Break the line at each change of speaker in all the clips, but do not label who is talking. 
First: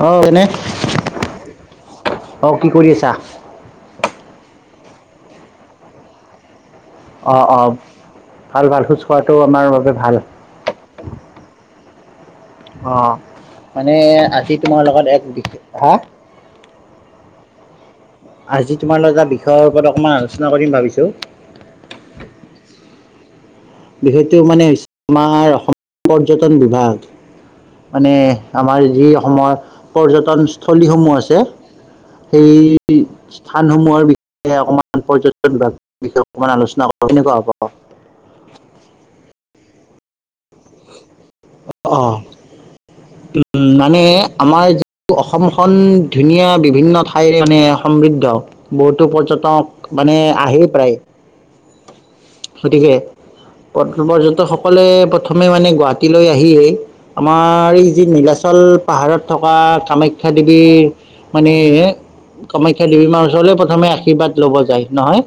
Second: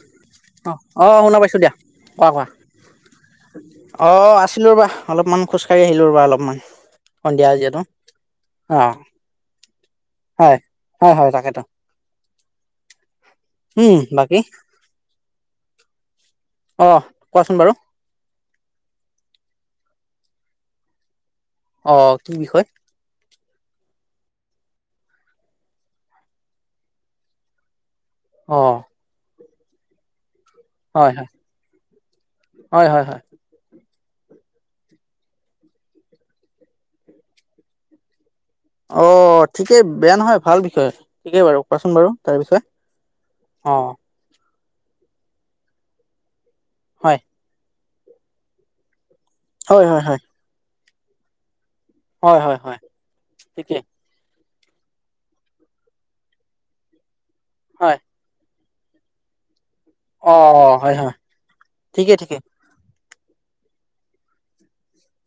অ এনে
অ', অ', শুনা পাইছোঁ দিয়া কোৱা কোৱা।
অ কি কৰি আছা
অ' আছিলোঁ ৰ'বা অলপমান খোজ কঢ়ি আহিলোঁ ৰ-বা অলপমান।
অ',
সন্ধিয়া
অ',
যিহেতু
ভাল
অ
ভাল খোজ কঢ়াটো আমাৰ বাবে ভাল।
হয়, হয়, হয় তাকেতো।
অ' মানে
উম বাকী
আজি তোমাৰ লগত এক বিষ হা
অ' কোৱাচোন বাৰু।
আজি তোমাৰ লগত এটা বিষয়ৰ ওপৰত অকমান আলোচনা কৰিম ভাবিছোঁ।
অ' কি বিষয়?
বিষয়টো মানে হৈছে তোমাৰ অসমৰ পৰ্যটন বিভাগ, মানে
অ
আমাৰ যি অসমৰ পৰ্যটন
হয়
স্থলীসমূহ
হয়
আছে, সেই
হয় হয় হয়
স্থানসমূহৰ বিষয়ে অকণমান পৰ্যটন বিভাগৰ বিষয়ে অকণমান আলোচনা কৰিম কেনেকুৱা হ'ব।
[unintelligible] ঠিকেই বেয়া নহয় ভাল বিষয়, ঠিকেই বাৰু কোৱাচোন বাৰু তাৰ বিষয়ে, অ'।
এ, আমাৰ যে অসমখন ধুনীয়া বিভিন্ন
হয়
ঠাইৰে মানে সমৃদ্ধ, বহুতো পৰ্যটক
হয়
টক
হয়
মানে
হয়
আহেই প্ৰায়।
হয় হয় হয়
গতিকে
ঠিকেই
পৰ্যটকসকলে প্ৰথমে মানে গুৱাহাটীলৈ আহিয়েই আমাৰ এই
হয়
যি নীলাচল পাহাৰত থকা কামাখ্যা
অ
দেৱী,
হয় হয়
মানে
ঠিকেই ঠিকেই
কামাখ্যা দেৱীৰ মাৰ ওচৰলৈ প্ৰথমে আশীৰ্বাদ ল'ব যায় নহয়।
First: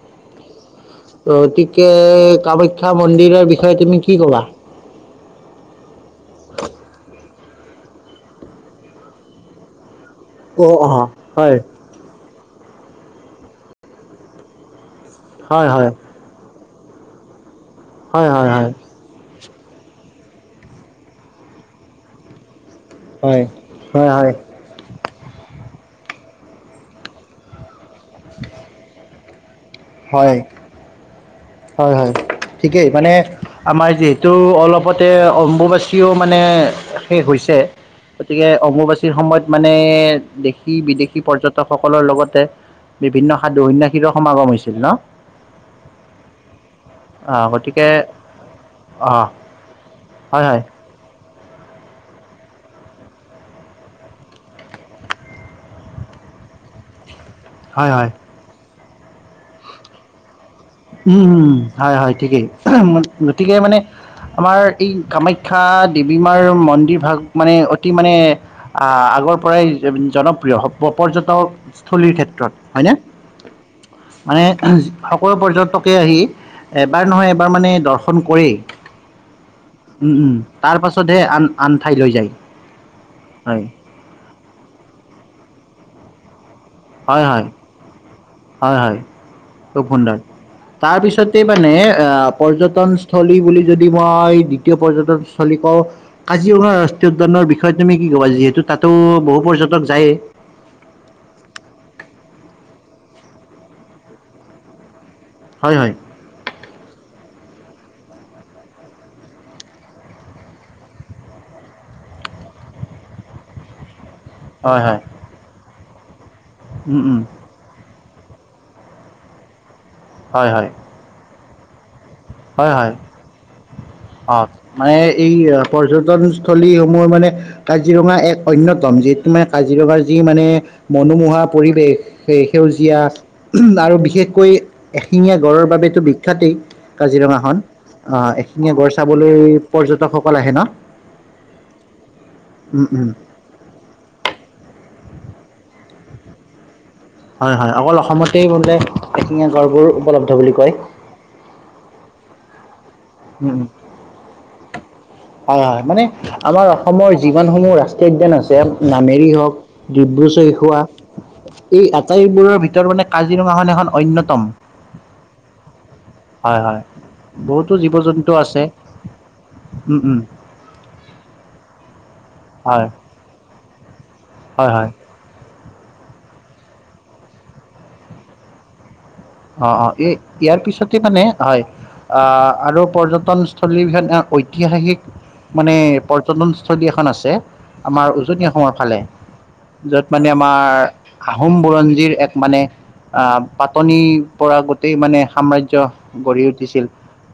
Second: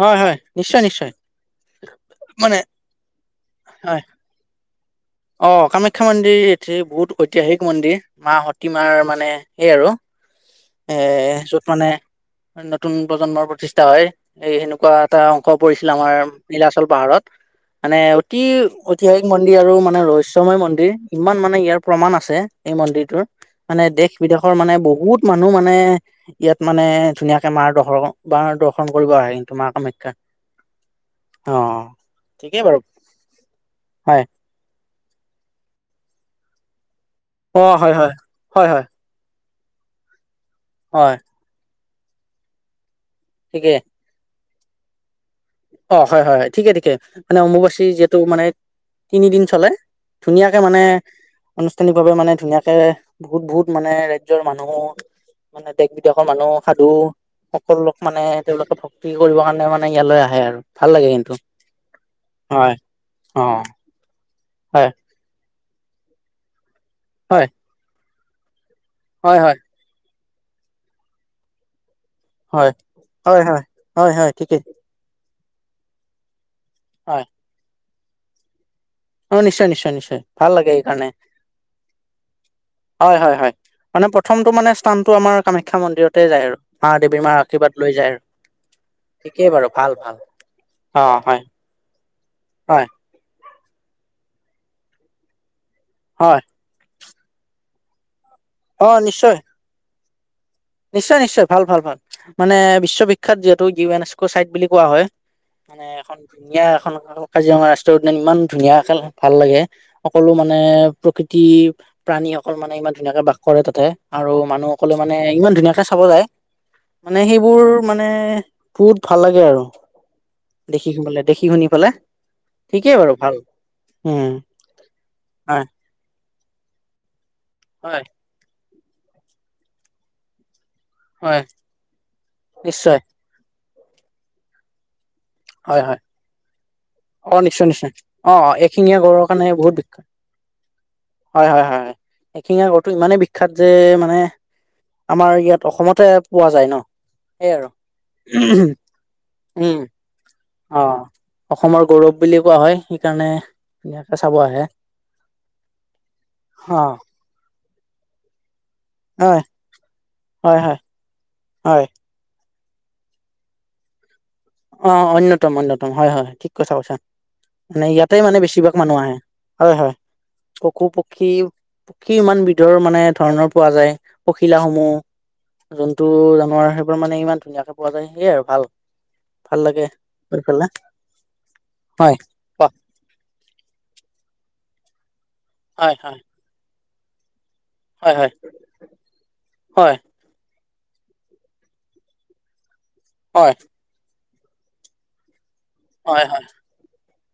হয়, হয়, নিশ্চয় ‌নিশ্চয়।
গতিকে কামাখ্যা মন্দিৰৰ বিষয়ে
হয়
তুমি কি ক'বা?
অ' কামাখ্যা মন্দিৰ এটি বহুত ঐতিহাসিক মন্দিৰ মাঁ সতীমাৰ মানে সেই আৰু
অ',
এ,
অ', হয়,
য'ত মানে নতুন প্ৰজন্মৰ প্ৰতিষ্ঠা হয়, এই সেনেকুৱা এটা অংশ
হয়,
পৰিছিল
হয়,
আমাৰ নীলাচল পাহাৰত, মানে
হয়, হয়,
অতি
হয়,
অ ঐতিহাসিক মন্দিৰ আৰু মানে ৰহস্যময় মন্দিৰ, ইমান মানে ইয়াৰ প্ৰমাণ আছে এই মন্দিৰ [unintelligible]
হয়,
মানে
হয়,
দেশ
হয়।
বিদেশৰ মানে বহুত মানুহ মানে ইয়াত মানে ধুনীয়াকে মাৰ দৰ্শ মাৰ দৰ্শন কৰিব আহে কিন্তু মাঁ কামাখ্যা
হয়।
অ
হয়, হয় ঠিকেই মানে আমাৰ
হয়
যিহেতু অলপত তাতে অম্বুবাচীও মানে শেষ হৈছে,
অ হয় হয়
গতিকে
হয় হয়
অম্বুবাচী সময়ত মানে দেশী
হয়
বিদেশী পৰ্যটকসকলৰ লগতে বিভিন্ন সাধু
ঠিকে
সৈন্যাস শীৰ সমাগম হৈছিল ন'।
অ' হয়, হয়, হয় ঠিকে ঠিকে। মানে
আহ
অম্বুবাচী
গতিকে
যিহেতু মানে
অঁ
তিনিদিন চলে,
হয়
ধুনীয়াকে
হয়
মানে আনুষ্ঠানিকভাৱে মানে ধুনীয়াকে বহুত বহুত মানে ৰাজ্যৰ মানুহ মানে দেশ বিদেশৰ মানুহ সাধু সকলো
হয়
লোক
হয়
মানে তেওঁলোকে ভক্তি কৰিবৰ কাৰণে মানে ইয়ালৈ আহে আৰু। ভাল লাগে
উম,
কিন্তু
উম, হয় হয় ঠিকেই,
হয় অ
গতিকে মানে আমাৰ
হয়
এই কামাখ খ্যা দেৱী মাৰ মন্দিৰ ভাগ
হয়
মানে অতি মানে আ-আগৰ
হয় হয়
পৰাই জনপ্ৰিয় প-পৰ্যটকস্থলীৰ ক্ষেত হয় নে,
হয় হয় হয় হয়
মানে
ঠিকেই
সকলো পৰ্যটকে আহি, এবাৰ
হয়
নহয়, এবাৰ মানে দৰ্শন কৰেই।
অ নিশ্চয় নিশ্চয়
উম,
নিশ্চয়
উম,
ভাল লাগে
তাৰ
এইকাৰণে
পাছতহে, আন, আন ঠাই লৈ যায়, হয়।
মানে প্ৰথমটো মানে স্থানতটো আমাৰ কামাখ্যা মন্দিৰতে যায় আৰু। মা, দেৱী
হয়
মাৰ
হয়
আশীৰ্বাদ লৈ যায়,
হয়
আৰু ঠিকেই বাৰু ভাল, ভাল।
তাৰ
অ
পিছতে
হয়
মানে অ,
হয়
পৰ্যটন স্থলী বুলি যদি মই, দ্বিতীয় পৰ্যটনস্থলী কওঁ
হয়
কাজিৰঙা ৰাষ্ট্ৰীয় উদ্যানৰ বিষয়ে তুমি কি ক'বা, যিহেতু
অ
তাতো
নিশ্চয়
বহু পৰ্যটক যায়েই।
নিশ্চয়, নিশ্চয় ভাল, ভাল, ভাল, মানে বিশ্ববিখ্যাত যিহেতু ইউ, এন, এছ, চাইট বুলি কোৱা হয়।
হয়
মানে,
হয়
এখন ধুনীয়া এখন কাজিৰঙা ৰাষ্ট্ৰ উদ্যান, ইমান ধুনীয়া খ, ভাল লাগে। সকলো মানে প্ৰকৃতি প্ৰাণীসকল, মানে ইমান ধুনীয়াকে বাস কৰে তাতে। আৰু মানুহ
হয়
সকলো
হয়
মানে ইমান ধুনীয়াকে চাব যায়,
উম উম
মানে সেই বোৰ মানে বহুত ভাল লাগে আৰু
হয় হয়
দেখি-দেখি, শুনি পেলে।
হয়, হয়।
উম
অ, মানে এই
হয়
পৰ্য্যটনস্থলী সমূহ মানে
হয়
কাজিৰঙা এক। অনয়তম যিহেতু মানে কাজিৰঙাৰ যি মানে মনোমোহা,
হয়
পৰিৱেশ সেই, সেউজীয়া।
নিশ্চয়
আৰু বিশেষকৈ এশিঙীয়া গঁড়ৰ
হয়
বাবেতো
হয়
বিখ্যাতেই।
অ,
কাজিৰঙাখন
নিশ্চয়, নিশ্চয়, অ,
এশিঙীয়া গঁড়
এখিঙীয়া গড়ৰ
চাবলৈ
কাৰণে বহুত বিখ্যাত।
পৰ্যটকসকল আহে ন
হয়, হয়, হয়, হয়, এখিঙীয়া
উম,
গড়ঁটো
উম,
ইমানে, বি বিখ্যাত যে মানে, আমাৰ ইয়াত অসমতে পোৱা যায় ন। সেই
হয়,
আৰু
হয়, অকল অসমতেই বোলে, এখিঙিয়া
উম
গড়বোৰ উপলব্ধ বুলি কয়।
অ, অসমৰ গৌৰৱ বুলি কোৱা হয়, সেইকাৰণে
উম, উম,
ইয়াকে চাব আহে।
হয়, হয়, মানে আমাৰ
অ
অসমৰ যিমানসমূহ ৰাষ্ট্ৰীয় উদ্যান আছে। নামেৰি
হয়
হ'ওক, ডিব্ৰু
হয় হয়
চৈখোৱা এই
হয়
আটাইবোৰৰ ভিতৰত মানে, কাজিৰঙাখন এখন অন্যতম।
অ, অন্যতম, অন্যতম হয়, হয়, ঠিক কথা কৈছা।
বহুতো
মানে
জীৱ
ইয়াতে
জন্তু
মানে
আছে
বেছিভাগ মানুহ আহে। হয়, হয়,
উম উম
পশু-পক্ষী। পক্ষী, ইমান বিধৰ
হয়
মানে ধৰণৰ পোৱা যায়, পখিলা
হয় হয়
সমূহ। জন্তু জানোৱাৰ সেই পৰা মানে, ইমান ধুনীয়াকে পোৱা যায় সেয়াই আৰু ভাল। ভাল
অ,
লাগে
অ, এই
গৈ
ইয়াৰ
পেলাই
পিছতে মানে হয়।
হয়
অ, আৰু পৰ্যটনস্থলী এখন, ঐতিহাসিক মানে
হয় হয়
পৰ্যটনস্থলী এখন আছে। আমাৰ
হয় হয়
উজনি, অসমৰ ফালে
হয়
য'ত মানে, আমাৰ আহোম বুৰঞ্জীৰ এক মানে
হয়
পাতনি পৰা গোটেই মানে সাম্ৰাজ্যৰ
হয় হয়
গঢ়ি উঠিছিল,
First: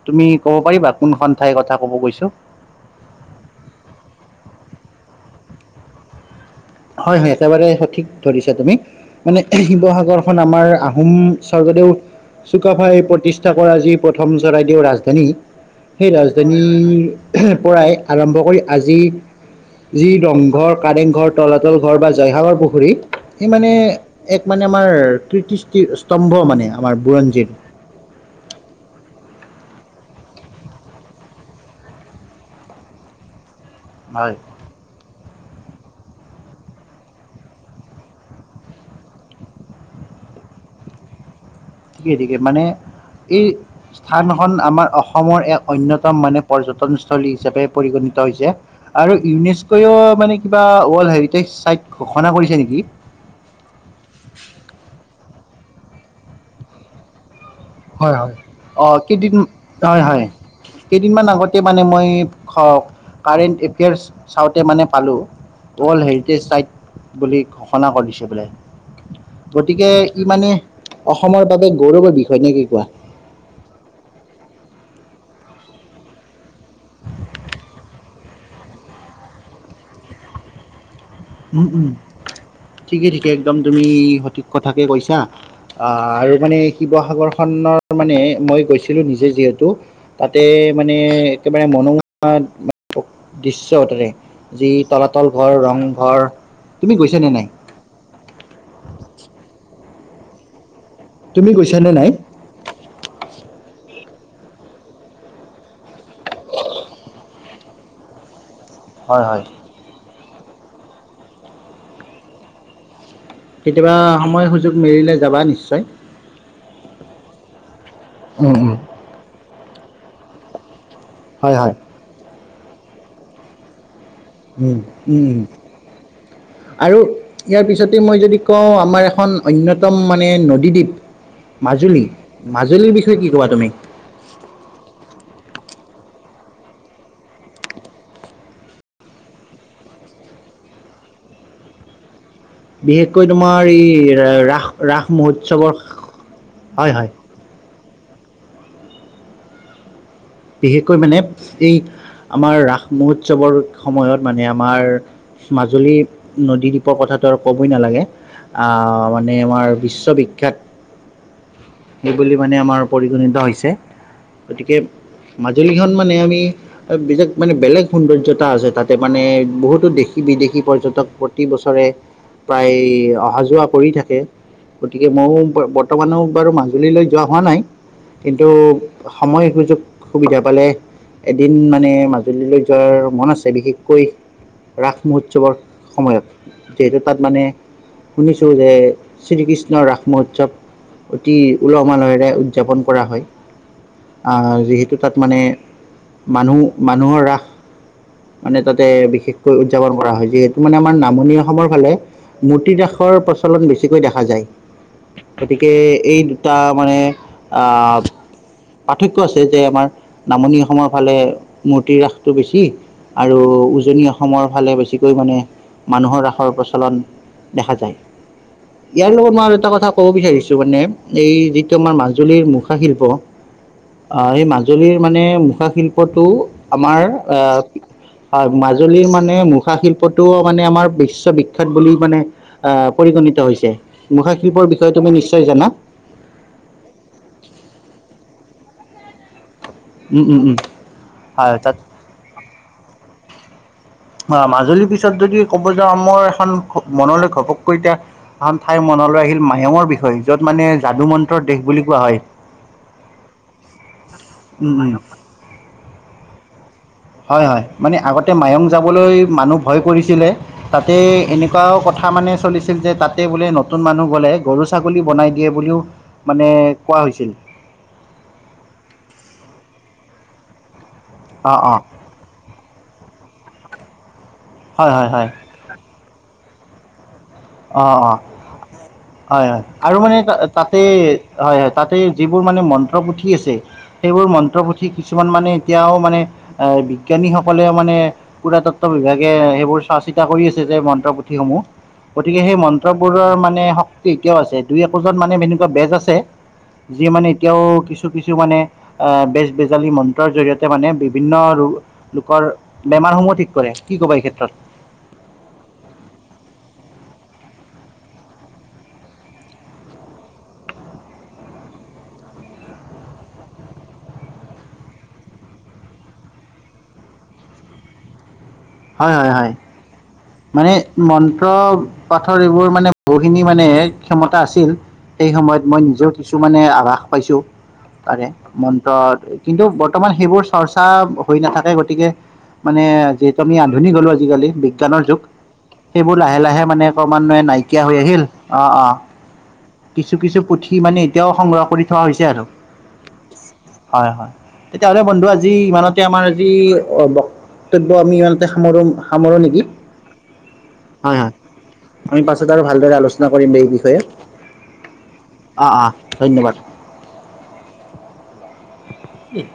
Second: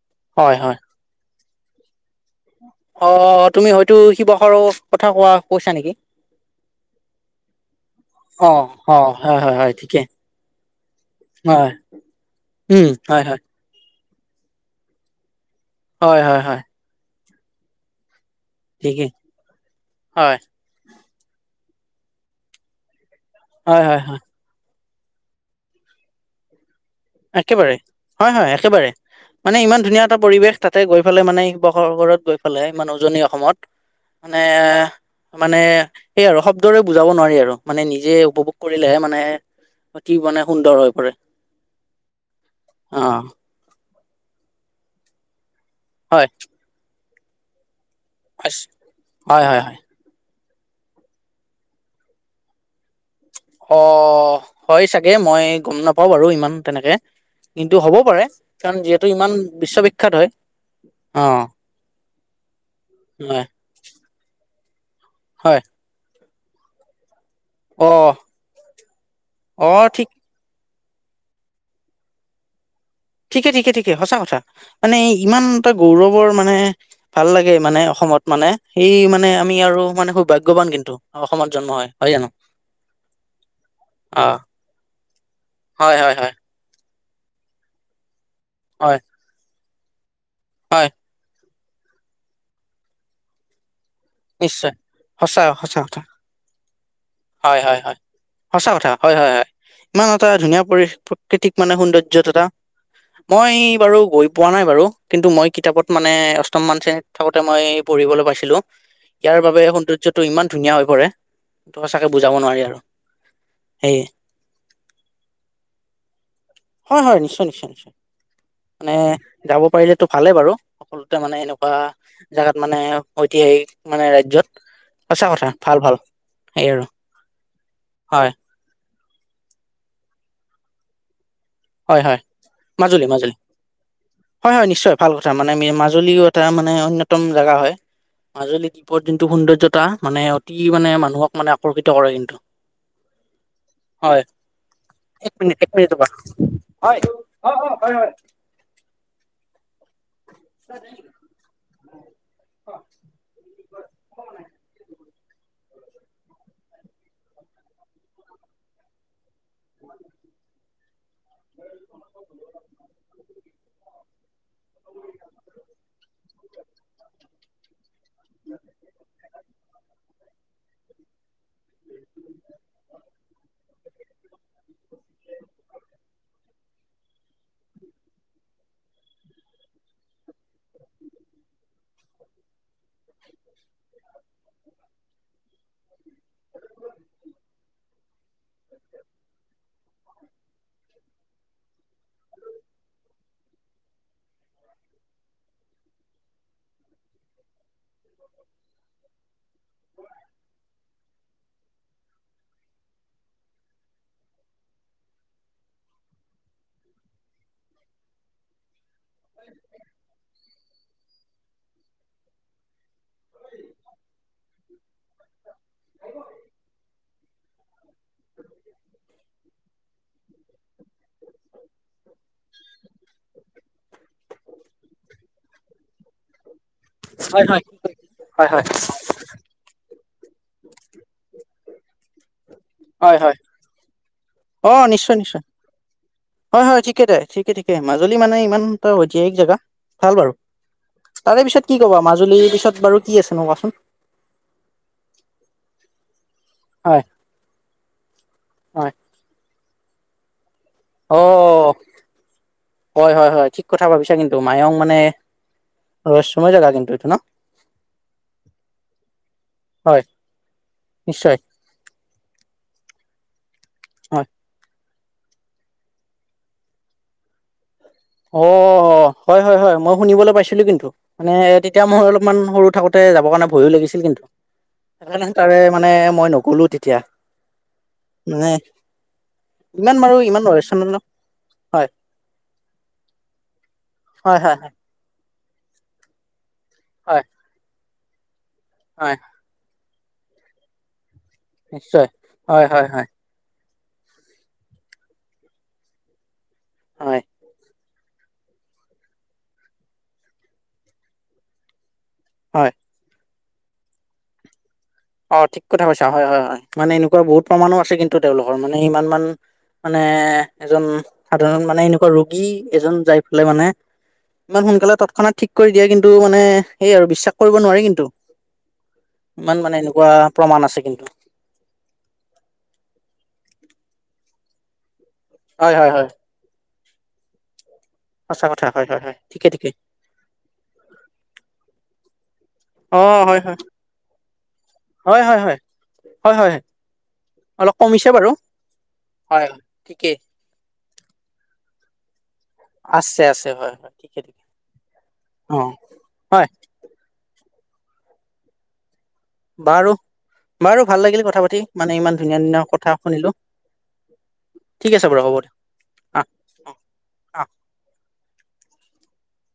তুমি
হয়
ক'ব
হয়
পাৰিবা? কোনখন ঠাইৰ কথা ক'ব গৈছোঁ?
অ, তুমি হয়তো শিৱসাগৰৰ কথা কোৱা, কৈছা নেকি?
হয়, হয় একেবাৰে সঠিক
অ
ধৰিছা তুমি।
অ হয়
মানে
হয় হয় ঠিকে
শিৱসাগৰখন, আমাৰ আহোম
হয়
স্বৰ্গদেউ
উম
চুকাফাই
হয় হয়
প্ৰতিষ্ঠা পৰাজি প্ৰথম, চৰাইদেউ ৰাজধানী, সেই
হয় হয় হয়
ৰাজধানীৰ পৰাই আৰম্ভ কৰি, আজি
ঠিকেই
যি
হয়
ৰংঘৰ-কাৰেংঘৰ। তলাতল ঘৰ বা জয়সাৱৰ পুখুৰিত এই মানে,
হয় হয় হয়
এক মানে আমাৰ, কীৰ্তি স্তম্ভ মানে। আমাৰ বুৰঞ্জীৰ
একেবাৰে হয়, হয়, একেবাৰে। মানে ইমান ধুনীয়া এটা পৰিৱেশ তাতে গৈ পালে, মানে শিৱসাগৰত গৈ ফালে, উজনি অসমত
হয়
মানে মানে সেই আৰু শব্দৰে বুজাব নোৱাৰি আৰু মানে নিজে উপভোগ কৰিলেহে মানে অতি মানে সুন্দৰ হৈ পৰে।
ঠিকে ঠিকে মানে
অ।
স্থানখন আমাৰ অসমৰ এক অন্যতম
হয়
মানে পৰ্যটন চলী হিচাপে পৰিগণিত হৈছে আৰু
হয় হয় হয়
ইউনেস্কোও মানে কিবা ৱৰ্ল্ড হেৰিটেজ চাইট ঘোষণা কৰিছে নেকি?
অ হয় চাগে মই গম নাপাও বাৰু ইমান তেনেকে। কিন্তু হ'ব
হয়
পাৰে
হয়।
কাৰণ
অ
যিহেতু
কেইদিন
ইমান বিশ্ববিখ্যাত হয়। অ
কেইদিনমান আগতে মানে মই
হয়
কাৰেণ্ট এফেয়াৰ্চ চাওঁতে মানে পালো।
হয়।
ৱৰ্ল্ড হেৰিটেজ চাইট বুলি
অ
ঘোষণা কৰি দিছে বোলে,
অ
গতিকে
ঠিক
ই মানে অসমৰ বাবে গৌৰৱৰ বিষয় নে কি কোৱা।
ঠিকে ঠিকে ঠিকে সঁচা কথা মানে ইমান এটা গৌৰৱৰ মানে ভাল লাগে মানে অসমত মানে সেই মানে আমি আৰু মানে সু - ভাগ্যৱান কিন্তু। অসমত
উম
জন্ম হয়
উম
হয় জানো।
ঠিকে ঠিকে, একদম তুমি
অ
সঠিক কথাকে কৈছা
হয় হয় হয়
আৰু মানে শিৱসাগৰখনৰ মানে মই
হয়
গৈছিলোঁ নিজে যিহেতু, তাতে
হয়
মানে একেবাৰে মনোমোহা দৃশ্য তাৰে, যি
নিশ্চয়
তলাতল
সঁচা
ভৰ ৰং
সঁচা কথা
ঘৰ। তুমি গৈছানে নাই।
হয় হয় সঁচা কথা, হয় হয় হয় ইমান এটা ধুনীয়া পৰি
তুমি
কৃতিক মানে
গৈছানে নাই?
সৌন্দৰ্যতা।
[unintelligible]
মই বাৰু গৈ পোৱা নাই বাৰু, কিন্তু মই কিতাপত মানে অষ্টম মান শ্ৰেণীত থাকোতে মই পঢ়িবলৈ পাইছিলোঁ।
হয়
ইয়াৰ
হয়
বাবে সৌন্দৰ্যটো ইমান ধুনীয়া হৈ পৰে সঁচাকে বুজাব নোৱাৰি আৰু।
কেতিয়াবা
সেয়ে
সময় সুযোগ মেলিলে যাবা নিশ্চয়।
হয় হয় নিশ্চয় নিশ্চয় নিশ্চয়,
উম উম
মানে যাব পাৰিলেতো ভালে বাৰু। সকলোতে মানে
হয়
এনেকুৱা
হয়
জেগাত মানে ঐতিহাসিক মানে ৰাজ্যত
উম
সঁচা
হম
কথা ভাল ভাল
আৰু ইয়াৰ পিছতেই মই
হয়
যদি কওঁ আমাৰ এখন অন্যতম মানে নদীদ্বীপ।
হয়
মাজুলী
হয়
মাজুলীৰ
মাজুলী
বিষয়ে কি
মাজুলী
কবা তুমি?
হয় হয় নিশ্চয় ভাল কথা, মানে মাজুলীও এটা মানে অন্যতম জেগা হয়। মাজুলী দ্বীপৰ যোনটো সৌন্দ্যৰ্যতা, মানে অতি মানে মানুহক মানে আকৰ্ষিত কৰে কিন্তু।
বিশেষকৈ তোমাৰ ই
হয়
ৰাস ৰাস
এক মিনিট এক
মহোৎসৱৰ
মিনিট ৰ'বা হয়, হয়, হয়, হয়, হয়।
বিশেষকৈ মানে এই আমাৰ ৰাস মহোৎসৱৰ সময়ত মানে আমাৰ মাজুলী নদী দ্বীপৰ কথাটো আৰু ক'বই নালাগে। আ মানে আমাৰ বিশ্ববিখ্যাত। সেই বুলি মানে আমাৰ পৰিগণিত হৈছে। গতিকে মাজুলীখন মানে আমি বেলেগ মানে বেলেগ সৌন্দৰ্যতা আছে তাতে মানে, বহুতো দেশী বিদেশী পৰ্যটক প্ৰতি বছৰে প্ৰায় অহা যোৱা কৰি থাকে। গতিকে মইও বৰ্তমানো বাৰু মাজুলীলৈ যোৱা হোৱা নাই। কিন্তু সময় সুযোগ সুবিধা পালে, এদিন মানে মাজ মাজুলীলৈ যোৱাৰ মন আছে বিশেষকৈ ৰাস মহোৎসৱৰ সময়ত, যিহেতু তাত মানে শুনিছোঁ যে শ্ৰীকৃষ্ণৰ ৰাস মহোৎসৱ অতি উলহ মালহেৰে উদযাপন কৰা হয়, আ যিহেতু তু তাত মানে, মানুহ-মানুহৰ ৰাস মানে তাতে বিশেষকৈ উদযাপন কৰা হয়, যিহেতু মানে আমাৰ নামনি অসমৰ ফালে মূৰ্তি ৰাসৰ প্ৰচলন বেছিকৈ দেখা যায়। গতিকে এই দুটা মানে, আ পাৰ্থক্য আছে যে আমাৰ নামনি অসমৰ ফালে মূৰ্তি ৰাসটো বেছি আৰু উজনি অসমৰ ফালে বেছিকৈ মানে মানুহৰ ৰাসৰ প্ৰচলন দেখা যায়। ইয়াৰ লগত মই আৰু এটা কথা ক'ব বিচাৰিছোঁ মানে, এই যিটো আমাৰ মাজুলীৰ মুখা শিল্প অ', এই মাজ মাজুলীৰ মানে মুখা শিল্পটো আমাৰ, এ
হয়
হয়, মাজুলীৰ মানে মুখ খা শিল্পটোউ মানে আমাৰ বিশ্ববিখ্যাত বুলি মানে আ,
হয় হয় হয়
পৰিগণিত হৈছে, মুখাশিল্পৰ বিষয়ে তুমি নিশ্চয় জানা?
হয় হয়, ঠিকে তাই, ঠিকে ঠিকে, মাজুলী মানে ইমান এটা ঐতিহাসিক জেগা ভাল
উম
বাৰু,
উম উম
তাৰে
হয়
পিছত কি
তাত
ক'বা, মাজুলীৰ পিছত বাৰু কি আছে ন কোৱাচোন।
অ', মাজুলীৰ পিছত যদি ক'ব যাওঁ, মোৰ এখন
হয়
ঘ-মনলৈ ঘপককৈ কৈ এতিয়া এখন ঠাইৰ
হয়
মনলৈ আহিল, মায়ঙৰ বিষয়ে, য'ত মানে যাদু
অ
মন্ত্ৰৰ দেশ বুলি কোৱা হয়।
হয় হয় হয়, ঠিক কথা ভাবিছা কিন্তু, মায়ং
উম, উম,
মানে ৰহস্যময় জেগা কিন্তু এইটো ন?
হয় হয়, মানে আগতে মায়ং যাবলৈ মানুহ ভয়
হয়
কৰিছিলে, তাতে
নিশ্চয়
এনেক কুৱাও কথা মানে চলিছিল যে তাতে বোলে নতুন মানুহ
হয়
গ'লে গৰু-ছাগলী বনাই দিয়ে বুলিও মানে কোৱা হৈছিল।
অ', হয় হয় হয়, মই শুনিবলৈ পাইছিলোঁ কিন্তু, মানে
অ', অ',
তেতিয়া মই অলপমান সৰু থাকোঁত তে যাবৰ কাৰণে ভয়ো লাগিছিল কিন্তু,
হয়, হয়,
সেইকাৰণে
হয়,
তাৰে মানে মই নগ'লো তেতিয়া।
অ' অ',
মানে
হয় হয়,
ইমান
আৰু
বাৰু
মানে
ইমান ৰহস্য
তাত-তাতে হয় হয়, তাতে যিবোৰ মানে মন্ত্ৰ পুথি আছে, সেইবোৰ
হয় হয়
মন্ত্ৰ
হয়
পুথি থি কিছুমান মানে এতিয়াও মানে
হয়
বিজ্ঞানীসকলেও মানে পুৰাতত ত্ব
হয়
বিভাগে সেইবোৰ চোৱা চিতা কৰি আছে যে মন্ত্ৰ পুথিসমূহ
নিশ্চয়
গতিকে সেই
হয় হয় হয়
মন্ত্ৰবোৰৰ মানে শক্তি এতিয়াও আছে, দুই-একোজন মানে এনেকুৱা বেজ আছে যি
হয়
মানে এতিয়াও কিছু কিছু কিছু মানে আ বেজ-বেজালী মন্ত্ৰৰ জৰিয়তে মানে বিভিন্ন লো লোকৰ
হয়
বেমাৰসমূহ ঠিক কৰে, কি ক'বা এই ক্ষেত্ৰত?
অ', ঠিক কথা কৈছা, হয় হয় হয়, মানে এনেকুৱা বহুত প্ৰমাণো আছে কিন্তু তেওঁলোকৰ, মানে ইমানমান মানে এজন সাধাৰণ মানে এনেকুৱা ৰোগী এজন যাই পেলাই মানে ইমান সোনকালে তৎক্ষণাতৎ ঠিক কৰি দিয়ে, কিন্তু মানে সেই আৰু, বিশ্বাস কৰিব নোৱাৰি কিন্তু।
হয় হয় হয়,
ইমান মানে এনেকুৱা প্ৰমাণ
মানে
আছে কিন্তু
ম মন্ত্ৰ পাঠৰ এইবোৰ মানে বহুখিনি মানে ক্ষমতা আছিল সেই সময়ত,
হয়
মই
হয় হয়
নিজেও কিছু মানে আভাস পাইছোঁ। পাৰে,
সঁচা কথা হয় হয় হয়
মন্ত্ৰত
ঠিকে
কিন্তু
ঠিকে
বৰ্তমান সেইবোৰ চৰ্চা হৈ নাথাকে গতিকে মানে
অ হয়
যিহেতু
হয়
আমি আধুনিক হ'লো আজিকালি, বিজ্ঞানৰ
হয়
যুগ
হয় হয়
সেইবোৰ
হয়
লাহে
হয়
লাহে মানে ক্ৰমান্বয়ে
অলপ
নাইকিয়া হৈ
কমিছে
আহিল,
বাৰু
অ' অ'।
হয়
কিছু
ঠিকেই
কিছু পুথি মানে এতিয়াও সংগ্ৰহ কৰি থোৱা হৈছে আৰু।
আছে আছে
হয়
ঠিকে
হয়,
ঠিকে
তেতিয়াহ'লে বন্ধু আজি
অ
ইমানত যে আমাৰ
হয়
আজি বক্তব্য আমি ইমানতে সা সামৰো নেকি।
বাৰু বাৰু ভাল
হয়
লাগিল
হয়
কথা পাতি মানে ইমান
আমি
ধুনীয়া
পাছত আৰু
ধুনীয়া
ভালদৰে
কথা
আলোচনা
শুনিলো।
কৰিম এই বিষয়ে
ঠিক আছে বাৰু হ'ব দিওক।
অ' অ' ধন্যবাদ। ইহ